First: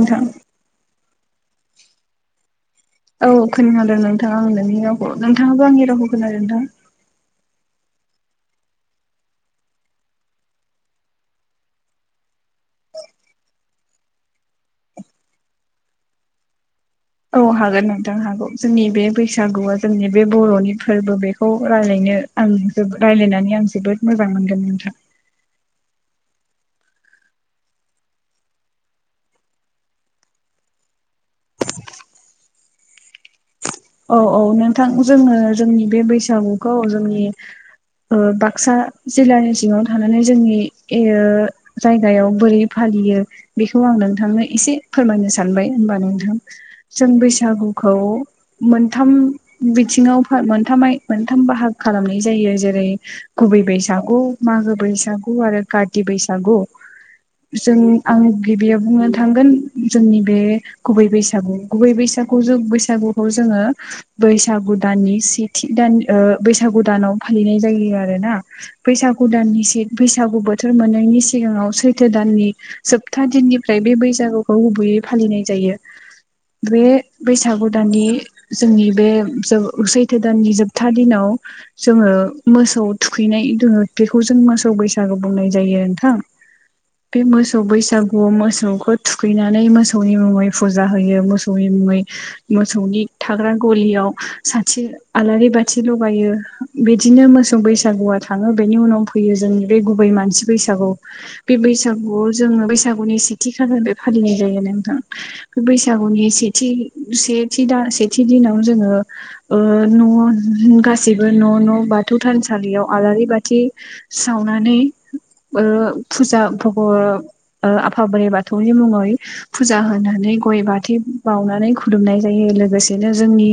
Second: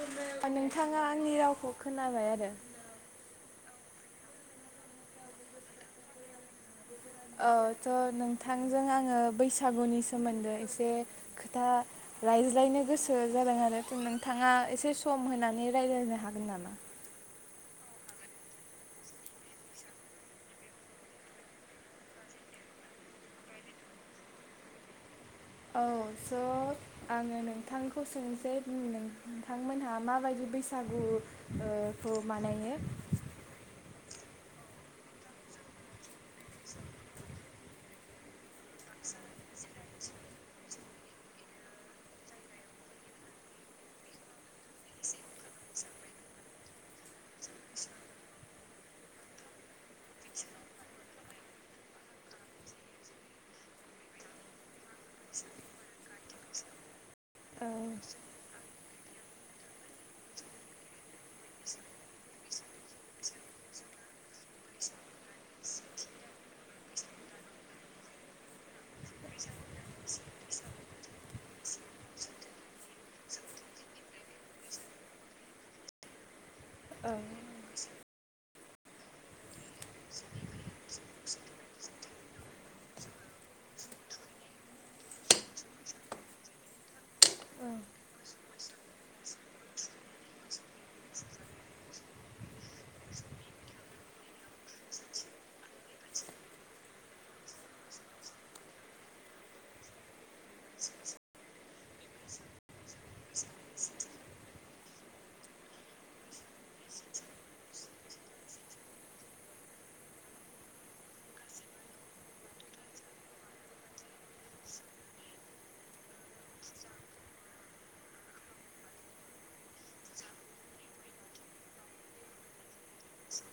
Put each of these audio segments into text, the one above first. नोंथां नोंथाङा आंनि रावखौ खोनाबाय आरो औ खोनादों नोंथाङा आं नोंनि रावखौ नोंथाङाबो आंनि रावखौ खोनादों नोंथां? औ थ' नोंथांजों आङो बैसागुनि सोमोन्दै एसे खोथा रायज्लायनो गोसो जादों आरो नोंथाङा एसे सम होनानै रायज्लायनो हागोन नामा? औ हागोन नोंथां हागौ जोंनि बे बैसागुआ जोंनि बे बर'नि फोरबो बेखौ रायज्लायनो आं जो रायज्लायनानै आं जोबोद मोजां मोनगोन नोंथां औ स' आङो नोंथांखौ सोंनोसै बुं नोंथांमोनहा माबायदि बैसागु ओ खौ मानायो? औ औ नोंथां जोङो जोंनि बे बैसागुखौ जोंनि ओ बाक्सा जिल्लानि सिङाव थानानै जोंनि जायगायाव बोरै फा लियो बेखौ आं नोंथांनो एसे फोरमायनो सानबाय हमबा नोंथां जों बैसागुखौ औ मोनथाम बिथिङाव मोनथाम आय मोनथाम बाहाग खालामनाय जायो जेरै गु गुबै बैसागु मागो बैसागु आरो काति बैसागु औ जों आं गिबियाव बुंनो थांगोन जोंनि बे गुबै बैसागु गुबै बैसा खौ जों बैसागु खौ जोङो बैसागु दाननि सेथि दान ओ बैसागु दानाव फालिनाय जायो आरो बैसागु द बैसागु बोथोर मोनैनि सिगाङाव सैथो दाननि जोबथा सा दिननिफ्राय बे बैसागुखौ गुबैयै फालिनाय जायो बे औ बैसागु दाननि जोंनि बे सैथो दाननि जोबथा। आथा दिनाव जोङो मोसौ थुखैनाय दोङो बेखौ जों मोसौ बैसागु बुंनाय जायो थां बे मोसौ औ बैसागु मोसौखौ थुखैनानै मोसौनि मुङै फुजा होयो मोसौनि मुङै मोसौनि थाग्रा गलियाव साथि आलारि बाथि लगायो बिदिनो सों बैसागुवआ थाङो बेनि उनाव फैयो जोंनि बे गुबै मानसि बैसागु बे बैसागुआव जोङो बैसागुनि सेथि खालाम फालिनाय जायो न नोंथां बे बैसागुनि सेथि सेथि दा सेथि दिनाव जोङो न' गाससिबो न' न' बा बाथौ थानसालियाव आलारि बाथि सावनानै फुजा भग आफा बोराइ बाथौनि मुङै फुजा होनानै गय बाथै बावनानै खुलुमनाय जायो लोगोसेनो जोंनि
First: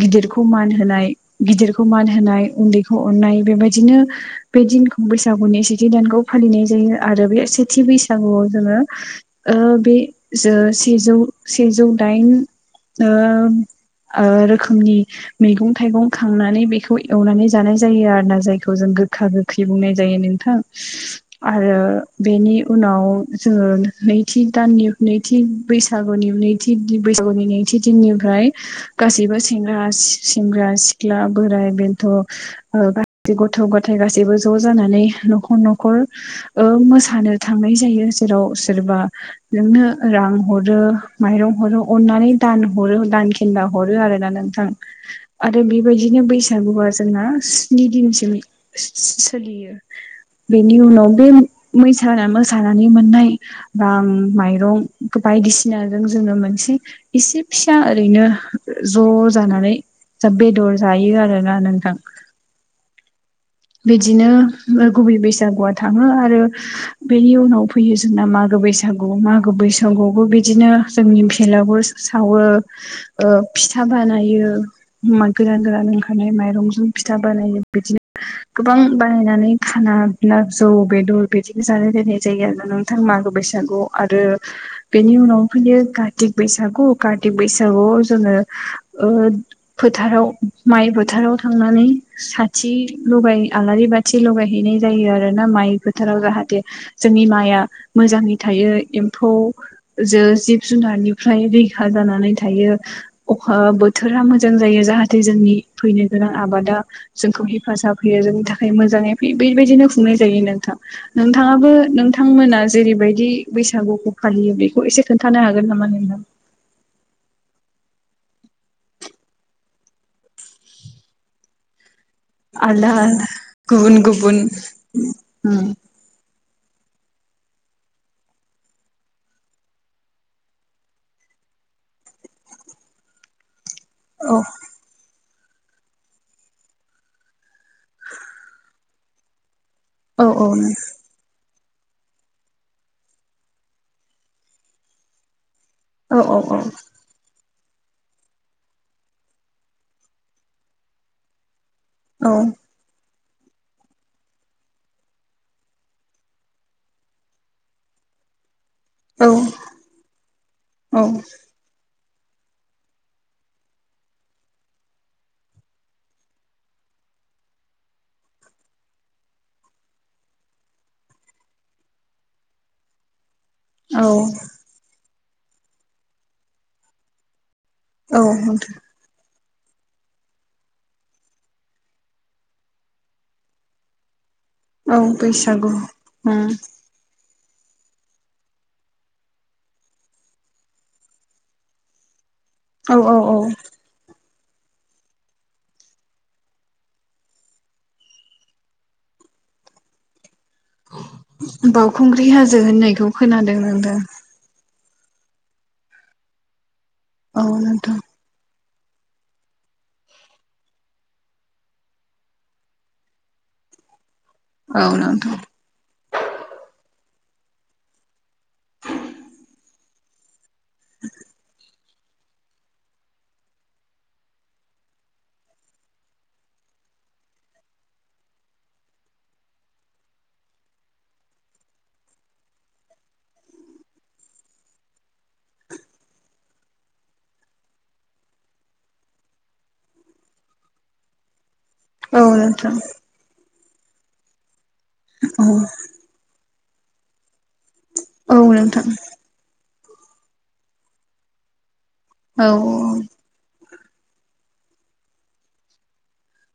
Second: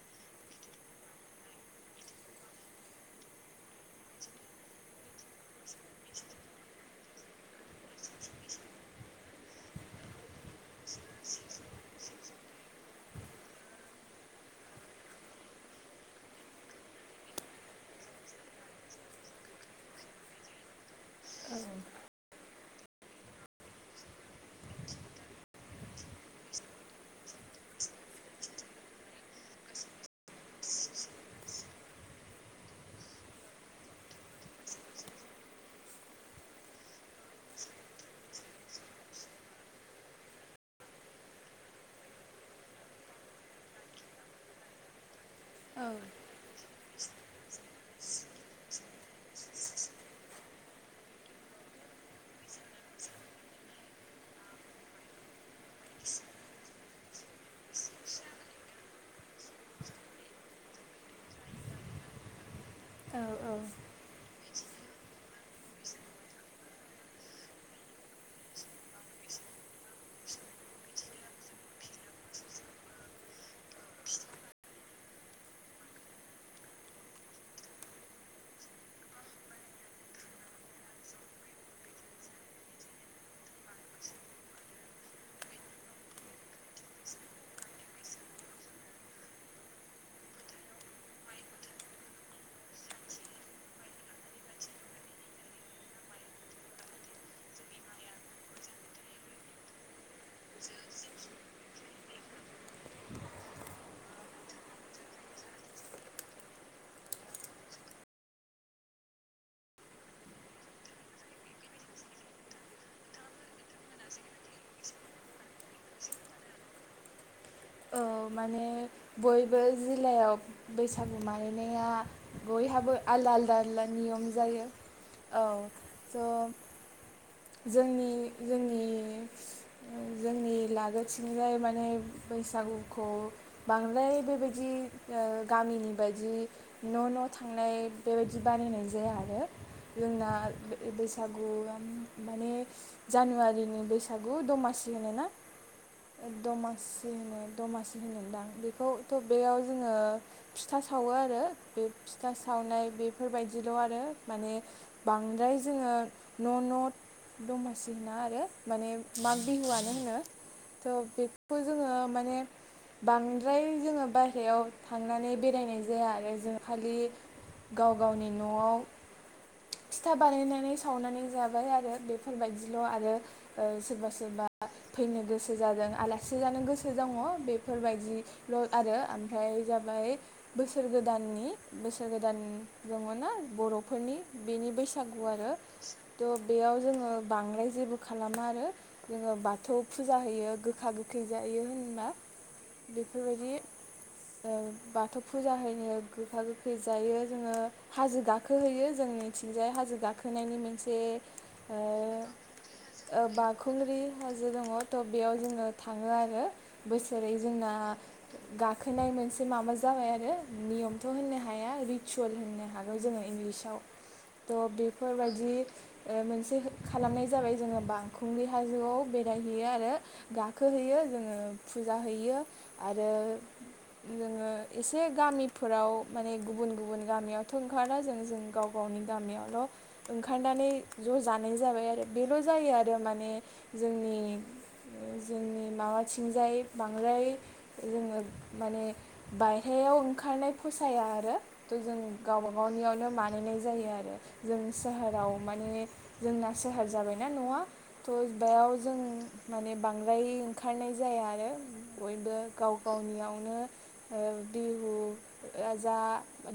गिदिरखौ मान होनाय गिदिरखौ मान होनाय उन्दैखौ अननाय बेबायदि बिदिनो बे दिनखौ बैसागुनि सेथि दानखौ फालिनाय जायो आरो बे सेथि बैसागुआव जोङो बे जो सेजौ सेजौ दाइन ओ ओ रोखोमनि मैगं थाइगं खांनानै बेखौ एवनानै जानाय जायो आर ना जायखौ जों गोखा गोखै बुंनाय जायो नोंथां आरो औ बेनि उनाव जोङो नैथि दाननि नैथि बैसागुनि नैथि बैसागु गौनि नैथि दिननिफ्राय गासैबोेंग्रा सेंग्रा सिख्ला बोराइ बेन्थ' ग गथ' गथाय गासैबो ज' जानानै न'खर न'खर मोसानो थांनाय जायो जेराव सोरबा नोंनो रां हरो माइरं हरो अननानै दान हरो दानखेनदा हरो आरोना नोंथां आरो औ बेबायदिनो बैसागुआ जोंना स्नि दिनसिम सोलियो बेनि उनाव बे मैस मोसानानै मोननाय रां माइरं बायदिसिना फसिनाजों जोंङो मोनसे एसे फिसा ओरैनो ज' जानानै दा बेदर जायो आरो ना नोंथां औ बिदिनो गुबै बेस बैसागु थाङो आरो बेनि उनाव फैयो जोंना मागो बैसागु मागो बैसागुबो बिदिनो जोंनि फलावबो सावो फिथा बानायो। गोरान गोरान ओंखारनाय माइरंजों फिथा बानायो बिदिनो गोबां बानायनानै खाना न जौ बेदर बिदिनो जालाय लायनाय जायो आरो नोंथांमोन मागो बैसागु आरो बेनि उनाव फैयो बैसागु बैसागुआव जोङो फोथाराव माइ फोथाराव थांनानै साथि लगाय आलारि बाथि लगायहैनाय जायो आरो ना माइ फोथाराव जाहाथे जोंनि माइआ मोजाङै थायो एम्फौ जो जिब जुनारनिफ्राय रैखा जानानै बोथोरा मोजां जायो जे जोंनि फनो गोनां आबाद जों सा फैयो जोंनि थाखाय मोजाङै फैयो बेबायदिनो खुंनाय जायो नोंथां नोंथाङाबो नोंथांमोना जेरैबायदि बैसागुखौ फालियो बेखौ एसे खोन्थानो हागोन नामा नों औ माने बयबो जिल्लायाव बैसागु मागिनाया बयहाबो आलदा आलदा आलदा गुबुन नियम गुबुन जायो औ थ' [unintelligible] [inaudible] जोंनि जोंनि जोंनि लागोथिंजाय माने बैसागुखौ बांद्राय बेबायदि गामिनि बायदि न' न' थांनाय बेबायदि बानायनाय जाया आरो। जोंना ब- बैसागु माने जानुवारिनि बैसागु दमासि होनो ना? औ औ औ दमासि होनोदां बेखौ थ' बेयाव जोङो फिथा सावो आरो। बे औ फिथा सावनाय बे। बेफोरबायदिल' आरो माने बांद्राय जोङो न' न' दमासि होनना आरो माने माग बिहुआनो होनो थ' बेखौ जोङो माने बांद्राय जोङो बाहेराव थांनानै बेरायनाय जाया आरो जों खालि। गाव गावनि न'आव फिथा बानायनानै सावनानै जाबाय आरो बेफोरबायदिल' आरो। ओ-सोरबा औ सोरबा फैनो गोसो जादों आलासि जानो गोसो दङ बे औ बेफोरबायदिल' आरो। ओमफ्राय जाबाय बोसोर गोदाननि बोसोर गोदान दङ ना बर'फोरनि। बेनि बैसागु आरो औ थ' बेयाव जोङो। बांद्राय जेबो खालामा आरो जोङो बाथौ फुजा होयो गोखा गो जायो होनबा औ औ बेफोरबायदि। [inaudible] बाथौ फुजा होननो गोखा गोखै जायो जोङो हाजो गाखोहैयो जोंनिथिंजाय हाजो गाखो। होनायनि मोनसे बावखुंग्रि हाजो होननायखौ खोनादों नोंथां ओ-ओ-बाखुंग्रि हाजो दङ। थ' बेयाव जोङो थाङो आरो बोसोरै औ जोंना। नोंथां गाखोनाय मोनसे माबा जाबाय आरो नियमथ' होननो हाया रिसुयेल होननो हागौ जोङो। आव थ' औ नोंथां बेफोरबायदि। ओ-मोनसे खालामनाय जाबाय जोङो बाखंग्रि हाजोआव बेरायहैयो आरो गा खोहैयो जोङो फुजा हैयो आरो। जोङो एसे गामिफोराव माने गुबुन गुबुन गामियावथ' ओंखारला जों जों गाव-गाव नि गामियावल' ओंखारनानै ज' जानाय जाबाय आरो बेल' जायो आरो माने जो [inaudible] जोंनि माबाथिंजाय बांद्राय जोङो माने बायह्रायाव ओंखार नानै फसाया आरो थ' जों औ गावबा नोंथां गावनियावनो बानायनाय जायो आरो जों सहोराव औ माने जोंना सेहार जाबायना न'आ थ' औ बेयाव नोंथां औ जों माने बांद्राय ओंखारनाय जाया आरो बयबो औ गाव गावनियावनो ओ- बिहु ओ- जा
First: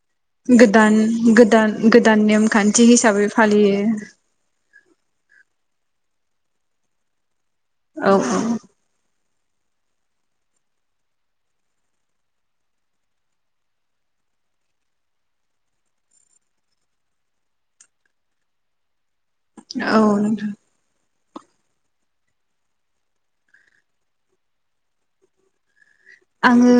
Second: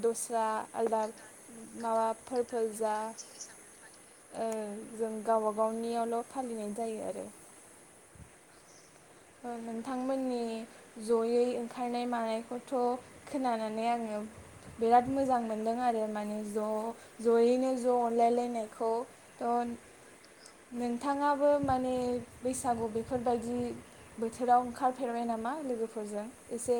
दस्रा गोदान आलदा गोदान गोदान माबाफोरबो नेमखान्थि जा हिसाबै फालियो। जों गावबा गावनियावल' फालिनाय जायो आरो। औ औ नोंथांमोननि जयै ओंखारनाय मानायखौथ' खोनानानै आङो। बिराद मोजां मोनदों आरो माने ज' ज'यैनो ज' अनलायलायनायखौ। औ नोंथां बिथाङाबो माने बैसागु बेफोरबायदि बोथोराव ओंखारफेरबाय नामा लोगोफोर? आङो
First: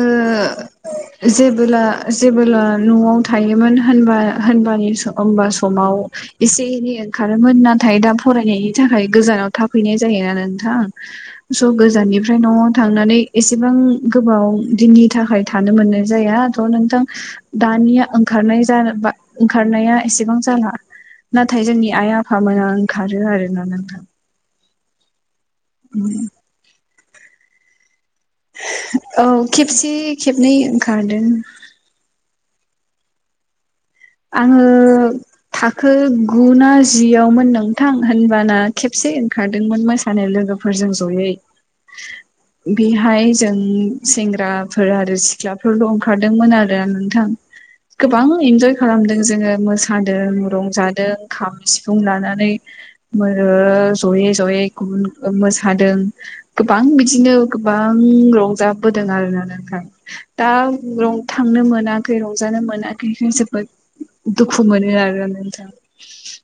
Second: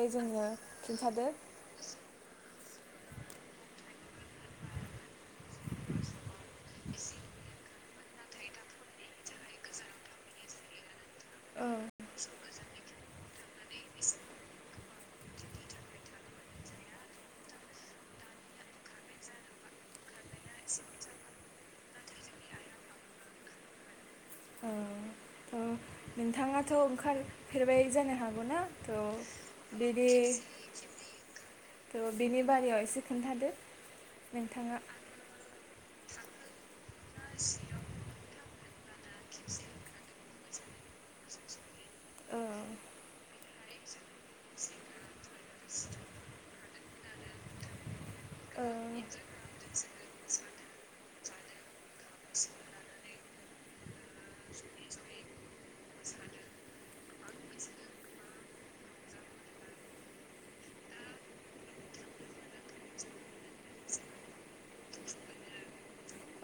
जेबोला जेबोला। न'आव थायोमोन होनबा होनबा होनबा समाव एसे एनै ओंखारोमोन। ना थाय दा फरायनायनि थाखाय गोजानाव थाफैनाय जायो ना नोंथां। स' गोजाननिफ्राय न'आव थांनानै एसेबां। गोबाव दिननि थाखाय थानो मोननाय जाया थ' नोंथां दानिया ओंखारनाय जाबा ओंखारनाया एसेबां जाला नाथाय जोंनि आइ आफामोना ओंखारो आरोना नोंथां। औ नोंथाङाथ' ओंखारफेरबाय जानो? हागौना औ थ' खेबसे बिदि खेबनै ओंखारदों थ'बिनि बारि याव एसे खोन्थादो आङो नोंथाङा थाखो गु ना जियावमोन नोंथां होनबाना खेबसे ओंखारदोंमोन मोसानाय लोगोफोरजों जयै औ बेहाय जों सेंग्राफोर आरो सिख्लाफोरल' ओंखारदोंमोन आरो नोंथां गोबां औ इन्जय खालामदों जोङो मोसादों रं जादों खाम सिफुं लानानै ओ जयै जयै गुब मोसादों गोबां बिदिनो गोबां रंजाबोदों आरोन ओंखाय दा थांनो मोनाखै रंजानो मोनाखै जोबोद दुखु मोननो आरो नोंथां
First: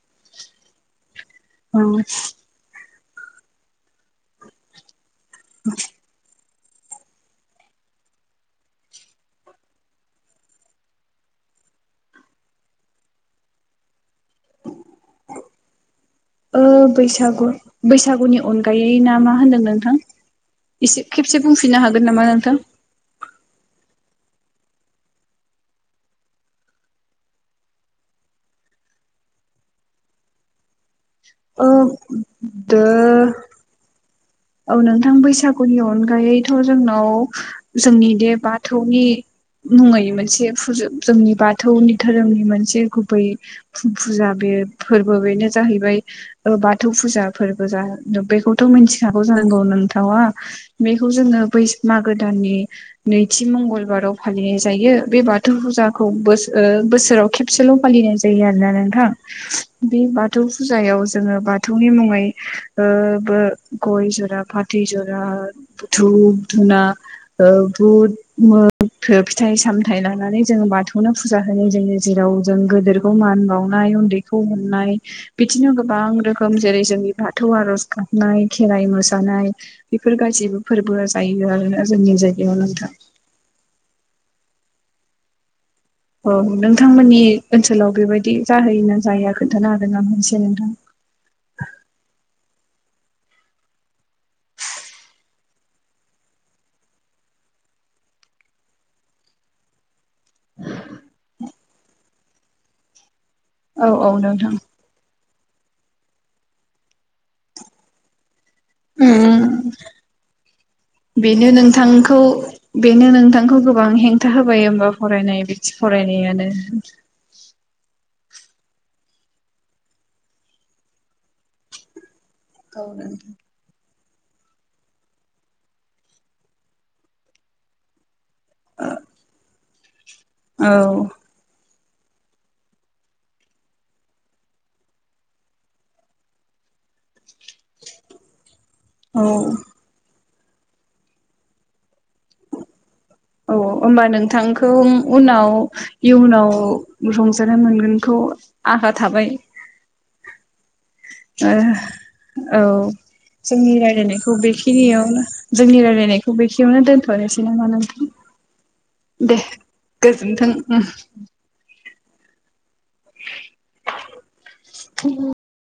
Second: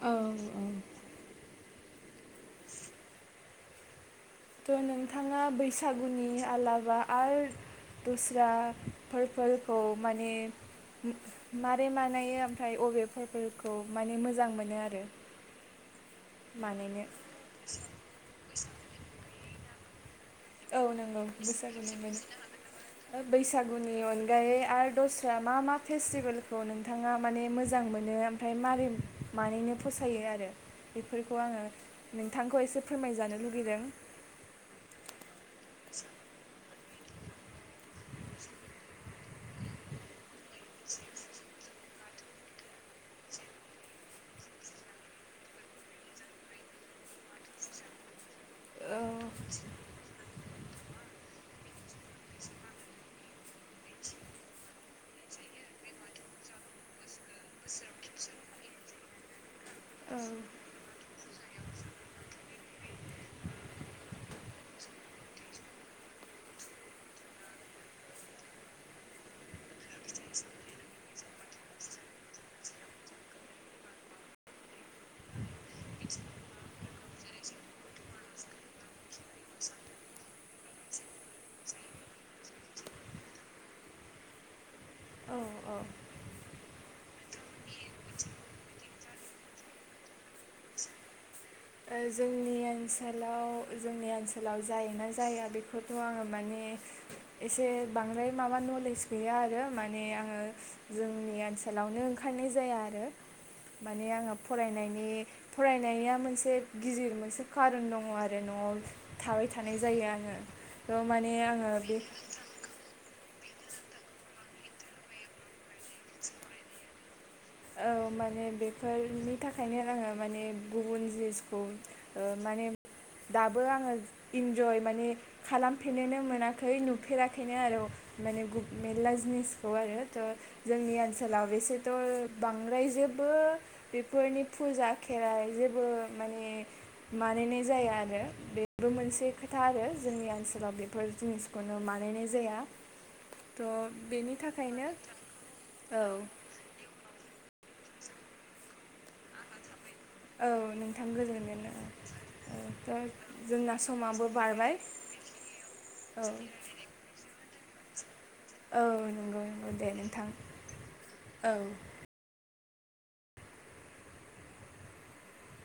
औ औ थ' नोंथाङा बैसागुनि आलाबा आरो दस्राफोर फोरखौ माने मारै मानायो ओमफ्राय अबे बेफोरखौ माने मोजां मोनो आरो ओ बानायनो बैसागु बैसागुनि अनगायै ना मा होनदों नोंथां औ एसे नंगौ खेबसे बुंफिननो हागोन नामा नोंथां? बैसागुनिमोन बैसागुनि अन ओमफ्रायो आरो दस्रा मा मा फेस्टिभेलखौ नोंथाङा माने मोजां मोनो ओमफ्राय मारै मारैनो फसायो आरो बेफोरखौ आङो ओ नोंथांखौ दो एसे फोरमायजानो लुगैदों औ नोंथां बैसागुनि अनगायैथ जोंन जोंनि बे बाथौनि मुङै मोनसे फुजा जोंनि बाथौनि धोरोमनि मोनसे गुबै फुजा बे फोरबो बेनो जाहैबाय बाथौ फुजा फोरबो बेखौथ' औ मिथि फिसाखौ जांगौ [inaudible] नोंथावा बेखौ जोङो बै मागो दाननि नैथि मंगलबार फालिनाय जायो बे बाथौ फुजाखौ बो ओ बोसोराव खेबसेल' फालिनाय जायो आरोना नोंथां बे औ बाथौ फुजायाव जोङो बाथौनि मुङै ओ बो गय जरा फाथै जरा धुप धुना ओ बुद मुग फिथाइ सामथाइ लानानै जोङो बाथौनो फुजा होनाय जायो जेराव जों गेदेरखौ मान बावनाय उन्दैखौ मोननाय बिदिनो गोबां रोखोम जेरै जोंनि बाथौ आरज गाबनाय खेराइ मोसानाय सानाय बेफोर गासैबो फोरबोआ जायो आरोना जोंनि जायगायाव नोंथां औ औ औ नोंथांमोननि ओनसोलाव बेबायदि जाहोयोना जाया खोन्थानो हागोन नामा मोनसे नोंथां [unintelligible] ओ जोंनि ओनसोलाव जोंनि ओनसोलाव जायोना जाया बेखौथ' आङो माने एसे बांद्राय माबा नलेज गैया आरो माने आङो जोंनि आसि ओनसोलावनो ओंखारनाय जाया आरो औ माने औ आङो नोंथां फरायनायनि फरायनाया मोनसे एसे गिदिर मोनसे खारन दङ आरो आरो न'आव थाबाय उम थानाय जायो आङो थ' माने बेनो आङो बे खौ गोबां हेंथा होबाय होमबा फरायनाय बिथिं फरायनायानो औ माने बेफोरनि थाखायनो आङो माने गुबुन जिनिसखौ ओ माने दाबो आङो इन्जय माने खालामफेरनोनो मोनाखै नुफेराखैनो आरो माने मेरला जिनिसखौ आरो थ' औ जोंनि ओनसोलाव बेसेथ' बांद्राय जेबो बेफोरनि फुजा खेराइ जेबो माने मानिनाय जाया आरो बे बेबो औ मोनसे खोथा आरो जोंनि ओनसोलाव बेफोर जिनिसखौनो बानायनाय जाया औ थ' होमबा बेनि नोंथांखौ थाखायनो उनाव औ इयुनाव रंजानो मोनगोनखौ आसा थाबाय औ नोंथां गोजोनगोन औ औ थ' जोंनि जोंना समाबो रायलायनायखौ बारबाय बेखिनियावनो जोंनि औ रायलायनायखौ बेखिनियावनो दोनथ'नोसै नामा नोंथां? औव दे नंगौ दे नोंथां गोजोन्थों औ। उम